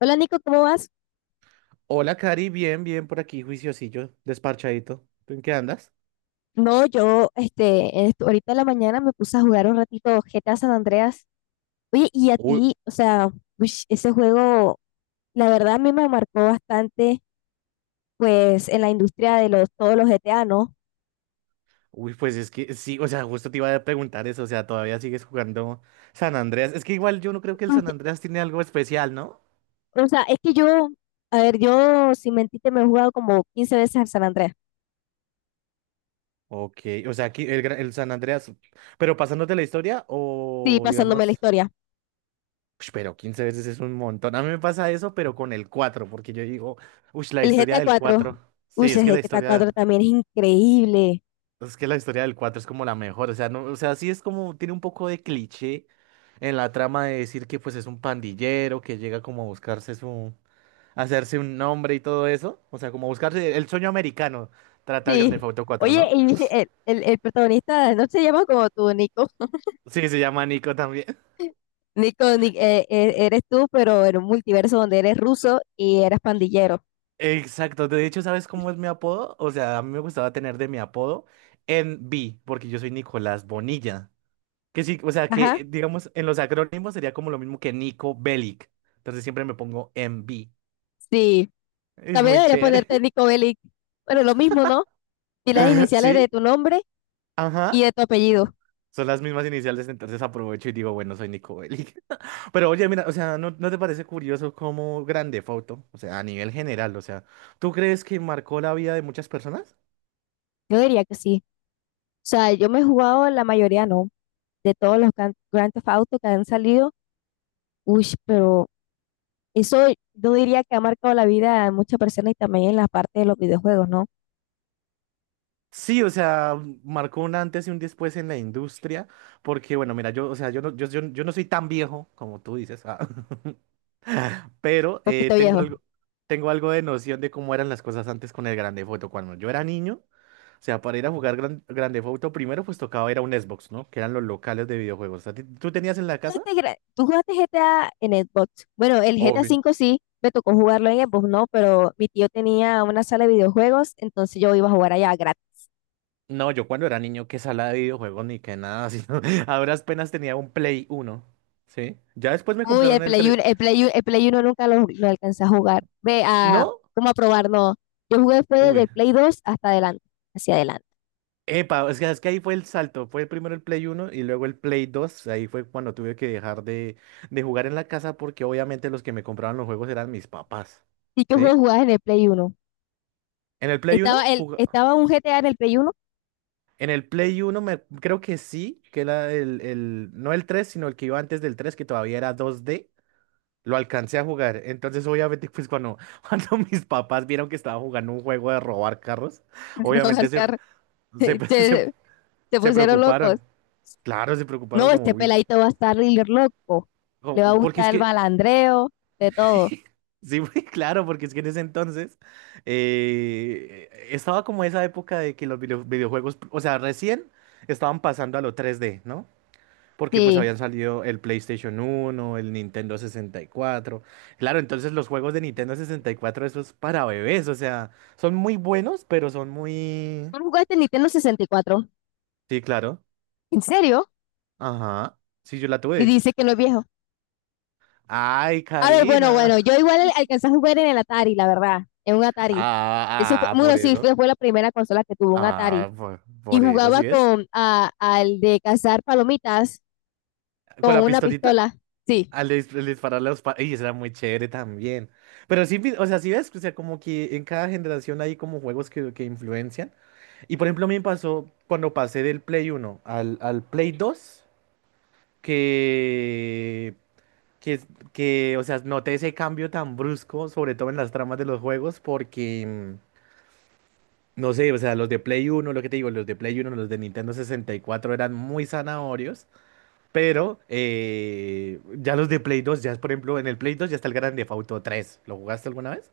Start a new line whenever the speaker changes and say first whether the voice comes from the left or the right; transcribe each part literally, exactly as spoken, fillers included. left: Hola Nico, ¿cómo vas?
right: Hola, Cari, bien, bien por aquí, juiciosillo, desparchadito. ¿Tú en qué andas?
left: No, yo este, en esto- ahorita en la mañana me puse a jugar un ratito G T A San Andreas. Oye, y a
right: Uy,
left: ti, o sea, uish, ese juego, la verdad a mí me marcó bastante, pues, en la industria de los, todos los G T A, ¿no?
right: uy, pues es que sí, o sea, justo te iba a preguntar eso, o sea, todavía sigues jugando San Andreas. Es que igual yo no creo que el San Andreas tiene algo especial, ¿no?
left: Uy, o sea, es que yo, a ver, yo, sin mentirte, me he jugado como quince veces al San Andreas.
right: Ok, o sea, aquí el, gra- el San Andreas, pero pasándote la historia
left: Sí,
right: o
left: pasándome la
right: digamos,
left: historia.
right: ush, pero quince veces es un montón. A mí me pasa eso, pero con el cuatro porque yo digo, uy, la
left: El
right: historia
left: G T A
right: del
left: cuatro,
right: cuatro.
left: uy,
right: Sí, es
left: el
right: que la
left: G T A cuatro
right: historia.
left: también es increíble.
right: Es que la historia del cuatro es como la mejor, o sea, no, o sea, sí es como, tiene un poco de cliché en la trama de decir que pues es un pandillero que llega como a buscarse su, a hacerse un nombre y todo eso, o sea, como a buscarse el sueño americano, trata el Grand
left: Sí.
right: Theft Auto cuatro,
left: Oye,
right: ¿no?
left: y el, el, el protagonista, ¿no se llama como tú, Nico?
right: Sí, se llama Nico también.
left: Nico, Ni- eh, eh, eres tú, pero en un multiverso donde eres ruso y eres pandillero.
right: Exacto, de hecho, ¿sabes cómo es mi apodo? O sea, a mí me gustaba tener de mi apodo N B porque yo soy Nicolás Bonilla, que sí, o sea,
left: Ajá,
right: que digamos en los acrónimos sería como lo mismo que Nico Bellic, entonces siempre me pongo N B.
left: sí.
right: Es
left: También
right: muy
left: debería
right: chévere.
left: ponerte Nico Bellic. Bueno, lo mismo, ¿no? Y las iniciales de
right: Sí,
left: tu nombre y
right: ajá.
left: de tu apellido.
right: Son las mismas iniciales, entonces aprovecho y digo, bueno, soy Nico Bellic. Pero oye, mira, o sea, ¿no, no te parece curioso cómo grande foto. O sea, a nivel general, o sea, ¿tú crees que marcó la vida de muchas personas?
left: Yo diría que sí. O sea, yo me he jugado la mayoría, no. De todos los gran- Grand Theft Auto que han salido. Uy, pero eso yo diría que ha marcado la vida de muchas personas y también en la parte de los videojuegos, ¿no?
right: Sí, o sea, marcó un antes y un después en la industria, porque bueno, mira, yo, o sea, yo no, yo, yo, yo no soy tan viejo como tú dices, ah, pero eh,
left: Poquito
right: tengo
left: viejo.
right: algo, tengo algo de noción de cómo eran las cosas antes con el grande foto. Cuando yo era niño, o sea, para ir a jugar Gran, Grand Theft Auto primero, pues tocaba ir a un Xbox, ¿no? Que eran los locales de videojuegos. ¿A ti- ¿Tú tenías en la casa?
left: jugaste gra- ¿Tú jugaste G T A en Xbox? Bueno, el G T A
right: Obvio.
left: cinco sí, me tocó jugarlo en Xbox, no, pero mi tío tenía una sala de videojuegos, entonces yo iba a jugar allá gratis.
right: No, yo cuando era niño, qué sala de videojuegos ni qué nada, sino a duras penas tenía un Play Uno. ¿Sí? Ya después me
left: Uy, el
right: compraron el
left: Play
right: tres.
left: 1, el Play 1, el Play uno nunca lo, lo alcancé a jugar. Ve a,
right: ¿No?
left: ¿cómo a probar? No, yo jugué después desde
right: Uy.
left: el Play dos hasta adelante, hacia adelante.
right: Epa, es que, es que ahí fue el salto. Fue primero el Play Uno y luego el Play Dos. Ahí fue cuando tuve que dejar de, de jugar en la casa porque obviamente los que me compraban los juegos eran mis papás,
left: ¿Y qué juego
right: ¿sí?
left: jugabas en el Play uno?
right: ¿En el Play Uno?
left: Estaba, el, estaba un G T A en el Play uno.
right: En el Play uno me, creo que sí, que era el, el, no el tres sino el que iba antes del tres que todavía era dos D, lo alcancé a jugar. Entonces, obviamente, pues cuando, cuando mis papás vieron que estaba jugando un juego de robar carros,
left: No,
right: obviamente se,
left: Oscar,
right: se, se,
left: se, se
right: se
left: pusieron locos.
right: preocuparon. Claro, se preocuparon
left: No,
right: como
left: este
right: muy.
left: peladito va a estar líder loco, le va a
right: Como- porque es
left: gustar el
right: que,
left: balandreo, de todo.
right: sí, muy claro, porque es que en ese entonces eh, estaba como esa época de que los video- videojuegos, o sea, recién estaban pasando a lo tres D, ¿no? Porque pues
left: Sí.
right: habían salido el PlayStation uno, el Nintendo sesenta y cuatro. Claro, entonces los juegos de Nintendo sesenta y cuatro esos para bebés, o sea, son muy buenos, pero son muy.
left: ¿Tú no jugaste en Nintendo sesenta y cuatro?
right: Sí, claro.
left: ¿En serio?
right: Ajá. Sí, yo la
left: Y
right: tuve.
left: dice que no es viejo.
right: Ay,
left: A ver, bueno,
right: Karina.
left: bueno, yo igual al- alcancé a jugar en el Atari, la verdad, en un Atari. Eso fue,
right: Ah, ah, por
left: bueno, sí,
right: eso.
left: fue, fue la primera consola que tuvo un Atari.
right: Ah, por,
left: Y
right: por eso,
left: jugaba
right: ¿sí ves?
left: con a- al de cazar palomitas
right: Con
left: con
right: la
left: una
right: pistolita,
left: pistola. Sí,
right: al, dis- al dispararle a los. pa- Y eso era muy chévere también. Pero sí, vi- o sea, sí ves, o sea, como que en cada generación hay como juegos que, que influencian. Y por ejemplo, a mí me pasó cuando pasé del Play uno al, al Play dos que, que, que, o sea, noté ese cambio tan brusco, sobre todo en las tramas de los juegos, porque, mm, no sé, o sea, los de Play uno lo que te digo, los de Play uno los de Nintendo sesenta y cuatro eran muy zanahorios, pero eh, ya los de Play dos ya es, por ejemplo, en el Play dos ya está el Grand Theft Auto tres. ¿Lo jugaste alguna vez?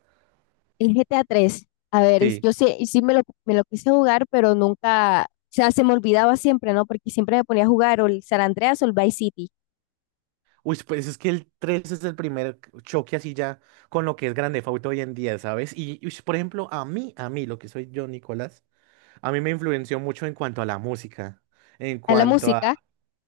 left: el G T A tres. A tres. A ver, es-
right: Sí.
left: yo sí, y sí me lo, me lo quise jugar, pero nunca, o sea, se me olvidaba siempre, ¿no? Porque siempre me ponía a jugar o el San Andreas o el Vice City
right: Uy, pues es que el tres es el primer choque así ya con lo que es Grand Theft Auto hoy en día, ¿sabes? Y, ush, por ejemplo, a mí, a mí, lo que soy yo, Nicolás, a mí me influenció mucho en cuanto a la música. En
left: a la
right: cuanto a,
left: música.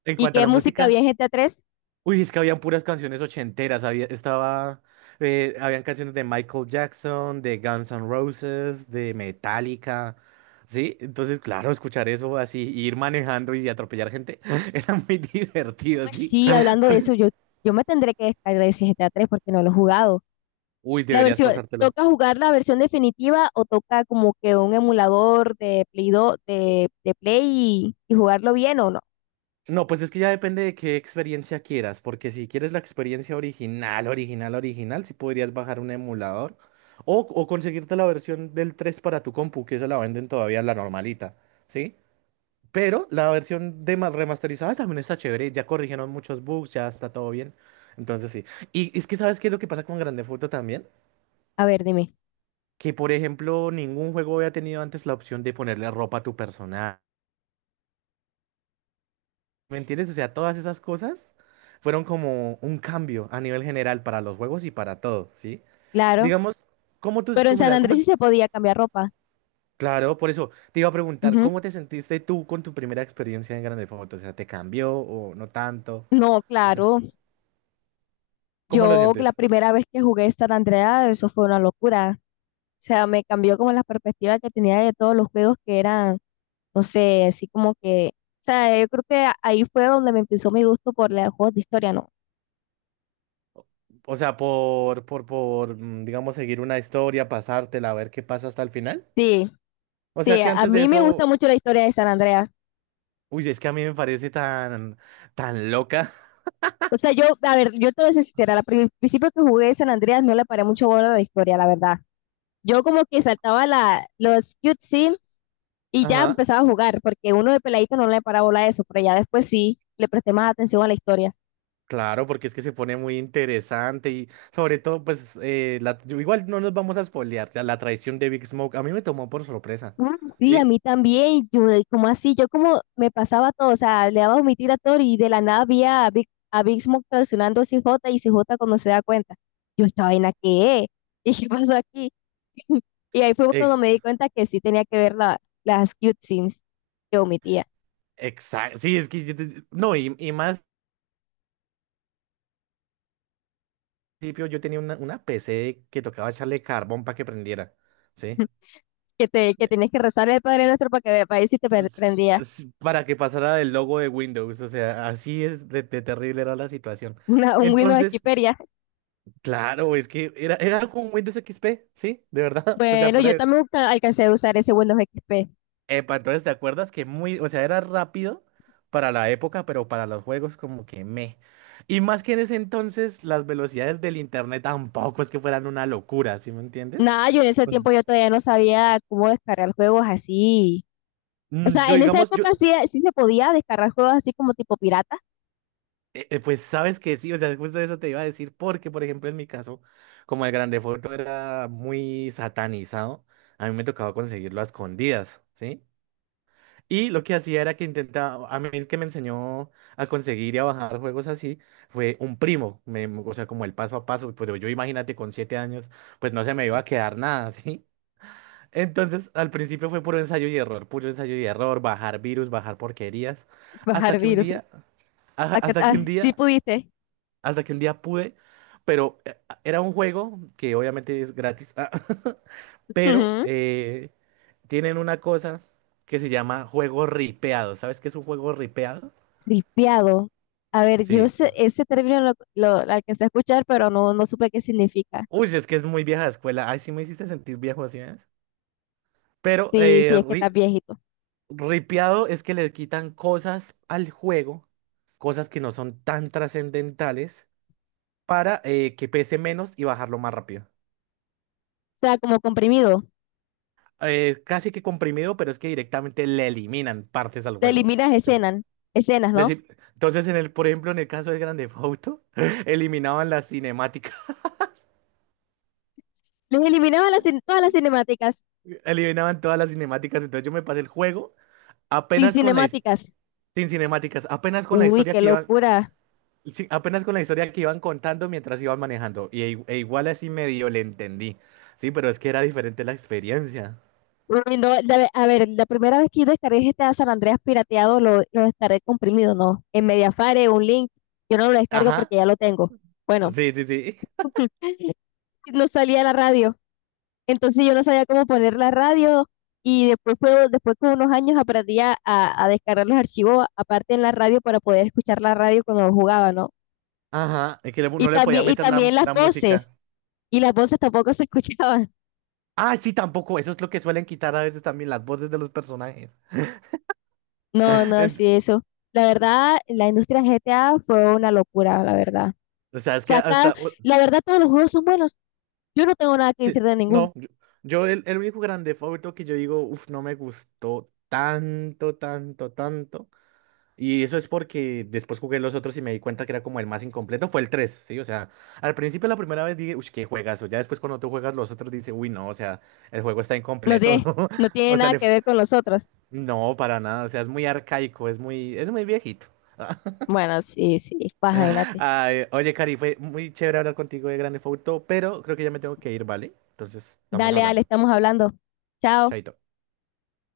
right: en
left: ¿Y
right: cuanto a
left: qué
right: la
left: música había
right: música,
left: en G T A tres?
right: uy, es que habían puras canciones ochenteras, había, estaba, eh, habían canciones de Michael Jackson, de Guns N' Roses, de Metallica, ¿sí? Entonces, claro, escuchar eso así, ir manejando y atropellar gente, era muy divertido, ¿sí?
left: Sí, hablando de eso, yo, yo me tendré que descargar ese G T A tres porque no lo he jugado.
right: Uy,
left: La
right: deberías
left: versión,
right: pasártelo.
left: ¿toca jugar la versión definitiva o toca como que un emulador de Play do de, de Play y, y jugarlo bien o no?
right: No, pues es que ya depende de qué experiencia quieras, porque si quieres la experiencia original, original, original, sí podrías bajar un emulador o, o conseguirte la versión del tres para tu compu, que esa la venden todavía la normalita, ¿sí? Pero la versión de ma- remasterizada también está chévere, ya corrigieron muchos bugs, ya está todo bien, entonces sí. Y es que, ¿sabes qué es lo que pasa con Grand Theft Auto también?
left: A ver, dime.
right: Que, por ejemplo, ningún juego había tenido antes la opción de ponerle ropa a tu personaje. ¿Me entiendes? O sea, todas esas cosas fueron como un cambio a nivel general para los juegos y para todo, ¿sí?
left: Claro.
right: Digamos, ¿cómo tú,
left: Pero en
right: cómo, o
left: San
right: sea, cómo?
left: Andrés sí se podía cambiar ropa.
right: Claro, por eso te iba a preguntar,
left: Ujú.
right: ¿cómo te sentiste tú con tu primera experiencia en Grande Foto? O sea, ¿te cambió o no tanto?
left: No,
right: O sea,
left: claro.
right: ¿cómo lo
left: Yo la
right: sientes?
left: primera vez que jugué San Andreas, eso fue una locura. O sea, me cambió como las perspectivas que tenía de todos los juegos que eran no sé, así como que, o sea, yo creo que ahí fue donde me empezó mi gusto por los juegos de historia, ¿no?
right: O sea, por, por, por, mm, digamos, seguir una historia, pasártela, a ver qué pasa hasta el final.
left: Sí,
right: O sea,
left: sí,
right: que
left: a
right: antes de
left: mí me gusta
right: eso,
left: mucho la historia de San Andreas.
right: uy, es que a mí me parece tan, tan loca.
left: O sea, yo, a ver, yo te voy a ser sincera, al pri- principio que jugué de San Andreas no le paré mucho bola a la historia, la verdad. Yo como que saltaba la, los cutscenes y ya
right: Ajá.
left: empezaba a jugar, porque uno de peladito no le paraba bola a eso, pero ya después sí le presté más atención a la historia.
right: Claro, porque es que se pone muy interesante y sobre todo, pues, eh, la- yo- igual no nos vamos a spoilear, ya la traición de Big Smoke a mí me tomó por sorpresa,
left: Uh, sí, a
right: ¿sí?
left: mí también. Yo, de- ¿cómo así? Yo como me pasaba todo, o sea, le daba omitir a Thor y de la nada había a Big, a Big Smoke traicionando a C J y C J cuando se da cuenta. Yo, ¿esta vaina qué es? ¿Y qué pasó aquí? Y ahí fue cuando me
right: Ex-
left: di cuenta que sí tenía que ver la, las cute scenes que omitía.
right: exacto, sí, es que, yo te- no, y, y más, al principio yo tenía una, una P C que tocaba echarle carbón para que prendiera, ¿sí?
left: Que, te, que tenías que rezar el Padre Nuestro para que para ver si te pre-
right: Es-
left: prendía
right: es Para que pasara del logo de Windows, o sea, así es de, de terrible era la situación.
left: una, un Windows
right: Entonces,
left: X P ya.
right: claro, es que era, era con Windows X P, ¿sí? De verdad, o sea,
left: Bueno,
right: fuera
left: yo
right: de.
left: también alca- alcancé a usar ese Windows X P.
right: Epa, entonces, ¿te acuerdas? Que muy, o sea, era rápido para la época, pero para los juegos como que me. Y más que en ese entonces, las velocidades del internet tampoco es que fueran una locura, ¿sí me entiendes?
left: Nada, yo en ese
right: Pues,
left: tiempo yo todavía no sabía cómo descargar juegos así. O
right: mm,
left: sea,
right: yo,
left: en esa
right: digamos, yo,
left: época sí, sí se podía descargar juegos así como tipo pirata.
right: eh, eh, pues sabes que sí, o sea, justo eso te iba a decir, porque, por ejemplo, en mi caso, como el grande foto era muy satanizado, a mí me tocaba conseguirlo a escondidas, ¿sí? Y lo que hacía era que intentaba, a mí el que me enseñó a conseguir y a bajar juegos así fue un primo, me- o sea, como el paso a paso, pero yo imagínate con siete años, pues no se me iba a quedar nada, ¿sí? Entonces, al principio fue puro ensayo y error, puro ensayo y error, bajar virus, bajar porquerías, hasta
left: Bajar
right: que un
left: virus.
right: día, a-
left: Acá,
right: hasta que
left: ah,
right: un
left: sí
right: día,
left: pudiste.
right: hasta que un día pude, pero eh, era un juego que obviamente es gratis, pero
left: Ujú.
right: eh, tienen una cosa que se llama juego ripeado. ¿Sabes qué es un juego ripeado?
left: Ripiado. A ver, yo
right: Sí.
left: ese, ese término lo, lo- lo alcancé a escuchar, pero no, no supe qué significa.
right: Uy, si es que es muy vieja de escuela. Ay, sí me hiciste sentir viejo así, ¿ves? Pero
left: Sí, sí,
right: eh,
left: es que estás
right: ri-
left: viejito. O
right: ripeado es que le quitan cosas al juego, cosas que no son tan trascendentales, para eh, que pese menos y bajarlo más rápido.
left: sea, como comprimido.
right: Eh, casi que comprimido, pero es que directamente le eliminan partes al
left: Te
right: juego.
left: eliminas escenas, escenas, ¿no?
right: Les Entonces, en el, por ejemplo, en el caso de Grande Auto, eliminaban las cinemáticas,
left: Les eliminaba las, cin- todas las cinemáticas.
right: eliminaban todas las cinemáticas. Entonces yo me pasé el juego
left: Sin
right: apenas con la his-
left: cinemáticas.
right: sin cinemáticas, apenas con la
left: Uy,
right: historia
left: qué
right: que iban,
left: locura.
right: sí, apenas con la historia que iban contando mientras iban manejando. Y i- e igual así medio le entendí. Sí, pero es que era diferente la experiencia.
left: Uy, no, la- a ver, la primera vez que yo descargué G T A San Andreas pirateado, lo, lo descargué comprimido, no. En Mediafire, un link, yo no lo descargo porque
right: Ajá.
left: ya lo tengo. Bueno,
right: Sí, sí, sí.
left: no salía la radio, entonces yo no sabía cómo poner la radio y después, fue, después con unos años aprendí a, a- a descargar los archivos aparte en la radio para poder escuchar la radio cuando jugaba, ¿no?
right: Ajá. Es que le-
left: Y
right: no le podía
left: también, y
right: meter la,
left: también las
right: la
left: voces,
right: música.
left: y las voces tampoco se escuchaban.
right: Ah, sí, tampoco. Eso es lo que suelen quitar a veces también las voces de los personajes.
left: No, no,
right: Ent-
left: sí, eso. La verdad, la industria G T A fue una locura, la verdad.
right: o sea, es que
left: sea, cada-
right: hasta.
left: la verdad todos los juegos son buenos. Yo no tengo nada que
right: Sí,
left: decir de ninguno.
right: no, yo, yo el, el único grande favorito que yo digo, uff, no me gustó tanto, tanto, tanto. Y eso es porque después jugué los otros y me di cuenta que era como el más incompleto, fue el tres, ¿sí? O sea, al principio la primera vez dije, uff, qué juegazo. Ya después cuando tú juegas los otros dices, uy, no, o sea, el juego está
left: No
right: incompleto.
left: tiene, no tiene
right: O sea,
left: nada
right: le.
left: que ver con los otros.
right: No, para nada, o sea, es muy arcaico, es muy, es muy viejito.
left: Bueno, sí, sí, pues, imagínate.
right: Ay, oye, Cari, fue muy chévere hablar contigo de Grande Auto, pero creo que ya me tengo que ir, ¿vale? Entonces, estamos
left: Dale, Ale,
right: hablando.
left: estamos hablando. Chao.
right: Chaito.